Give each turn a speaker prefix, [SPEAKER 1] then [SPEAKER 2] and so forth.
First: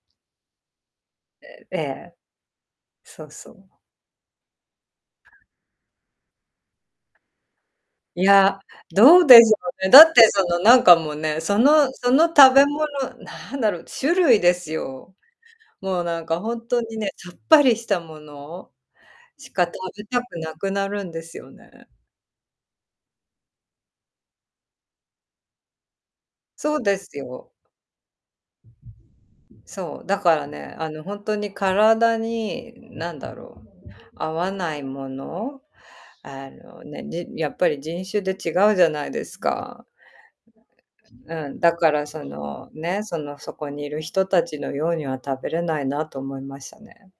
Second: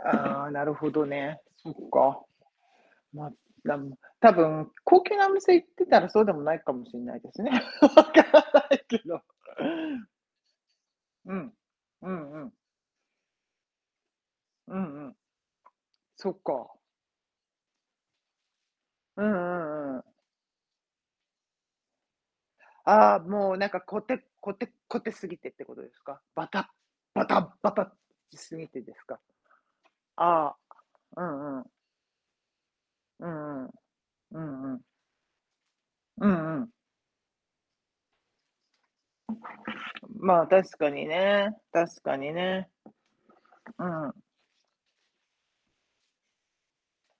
[SPEAKER 1] ああ、なるほどね、
[SPEAKER 2] え
[SPEAKER 1] そっ
[SPEAKER 2] ええ、
[SPEAKER 1] か。
[SPEAKER 2] そ
[SPEAKER 1] ま、
[SPEAKER 2] うそう。
[SPEAKER 1] なん多分高級なお店行ってたらそうでもないかもしれないですね。分か
[SPEAKER 2] い
[SPEAKER 1] ら
[SPEAKER 2] や、
[SPEAKER 1] ないけ
[SPEAKER 2] ど
[SPEAKER 1] ど。
[SPEAKER 2] うでしょうね。だって、その、なんか、もう
[SPEAKER 1] う
[SPEAKER 2] ね、
[SPEAKER 1] ん、
[SPEAKER 2] その
[SPEAKER 1] う
[SPEAKER 2] その
[SPEAKER 1] んうん。
[SPEAKER 2] 食べ物なんだろう、種類です
[SPEAKER 1] うんう
[SPEAKER 2] よ。
[SPEAKER 1] ん。
[SPEAKER 2] もう、なん
[SPEAKER 1] そ
[SPEAKER 2] か、
[SPEAKER 1] っ
[SPEAKER 2] 本
[SPEAKER 1] か。
[SPEAKER 2] 当にね、さっぱりしたもの
[SPEAKER 1] うんう
[SPEAKER 2] しか食
[SPEAKER 1] んうん。
[SPEAKER 2] べたくなくなるんですよね。
[SPEAKER 1] ああ、もう、なんか、こてっこてっこてすぎてってことですか？ばた
[SPEAKER 2] そうです
[SPEAKER 1] ば
[SPEAKER 2] よ。
[SPEAKER 1] たばたしすぎてですか？
[SPEAKER 2] そう、だから
[SPEAKER 1] あ
[SPEAKER 2] ね、あの、ほ
[SPEAKER 1] あ、
[SPEAKER 2] ん
[SPEAKER 1] う
[SPEAKER 2] とに
[SPEAKER 1] んうん。
[SPEAKER 2] 体に、何
[SPEAKER 1] う
[SPEAKER 2] だろ
[SPEAKER 1] んう
[SPEAKER 2] う、
[SPEAKER 1] ん。
[SPEAKER 2] 合
[SPEAKER 1] う
[SPEAKER 2] わ
[SPEAKER 1] ん
[SPEAKER 2] な
[SPEAKER 1] うん。
[SPEAKER 2] いもの、
[SPEAKER 1] う
[SPEAKER 2] あ
[SPEAKER 1] んうん。
[SPEAKER 2] のね、じんやっぱり、人種で違うじゃないですか。
[SPEAKER 1] まあ、確かに
[SPEAKER 2] う
[SPEAKER 1] ね、
[SPEAKER 2] ん、だか
[SPEAKER 1] 確
[SPEAKER 2] ら
[SPEAKER 1] か
[SPEAKER 2] そ
[SPEAKER 1] にね。
[SPEAKER 2] の、ね、その、そこに
[SPEAKER 1] う
[SPEAKER 2] いる
[SPEAKER 1] んうん。
[SPEAKER 2] 人たちのようには食べれないなと思いましたね。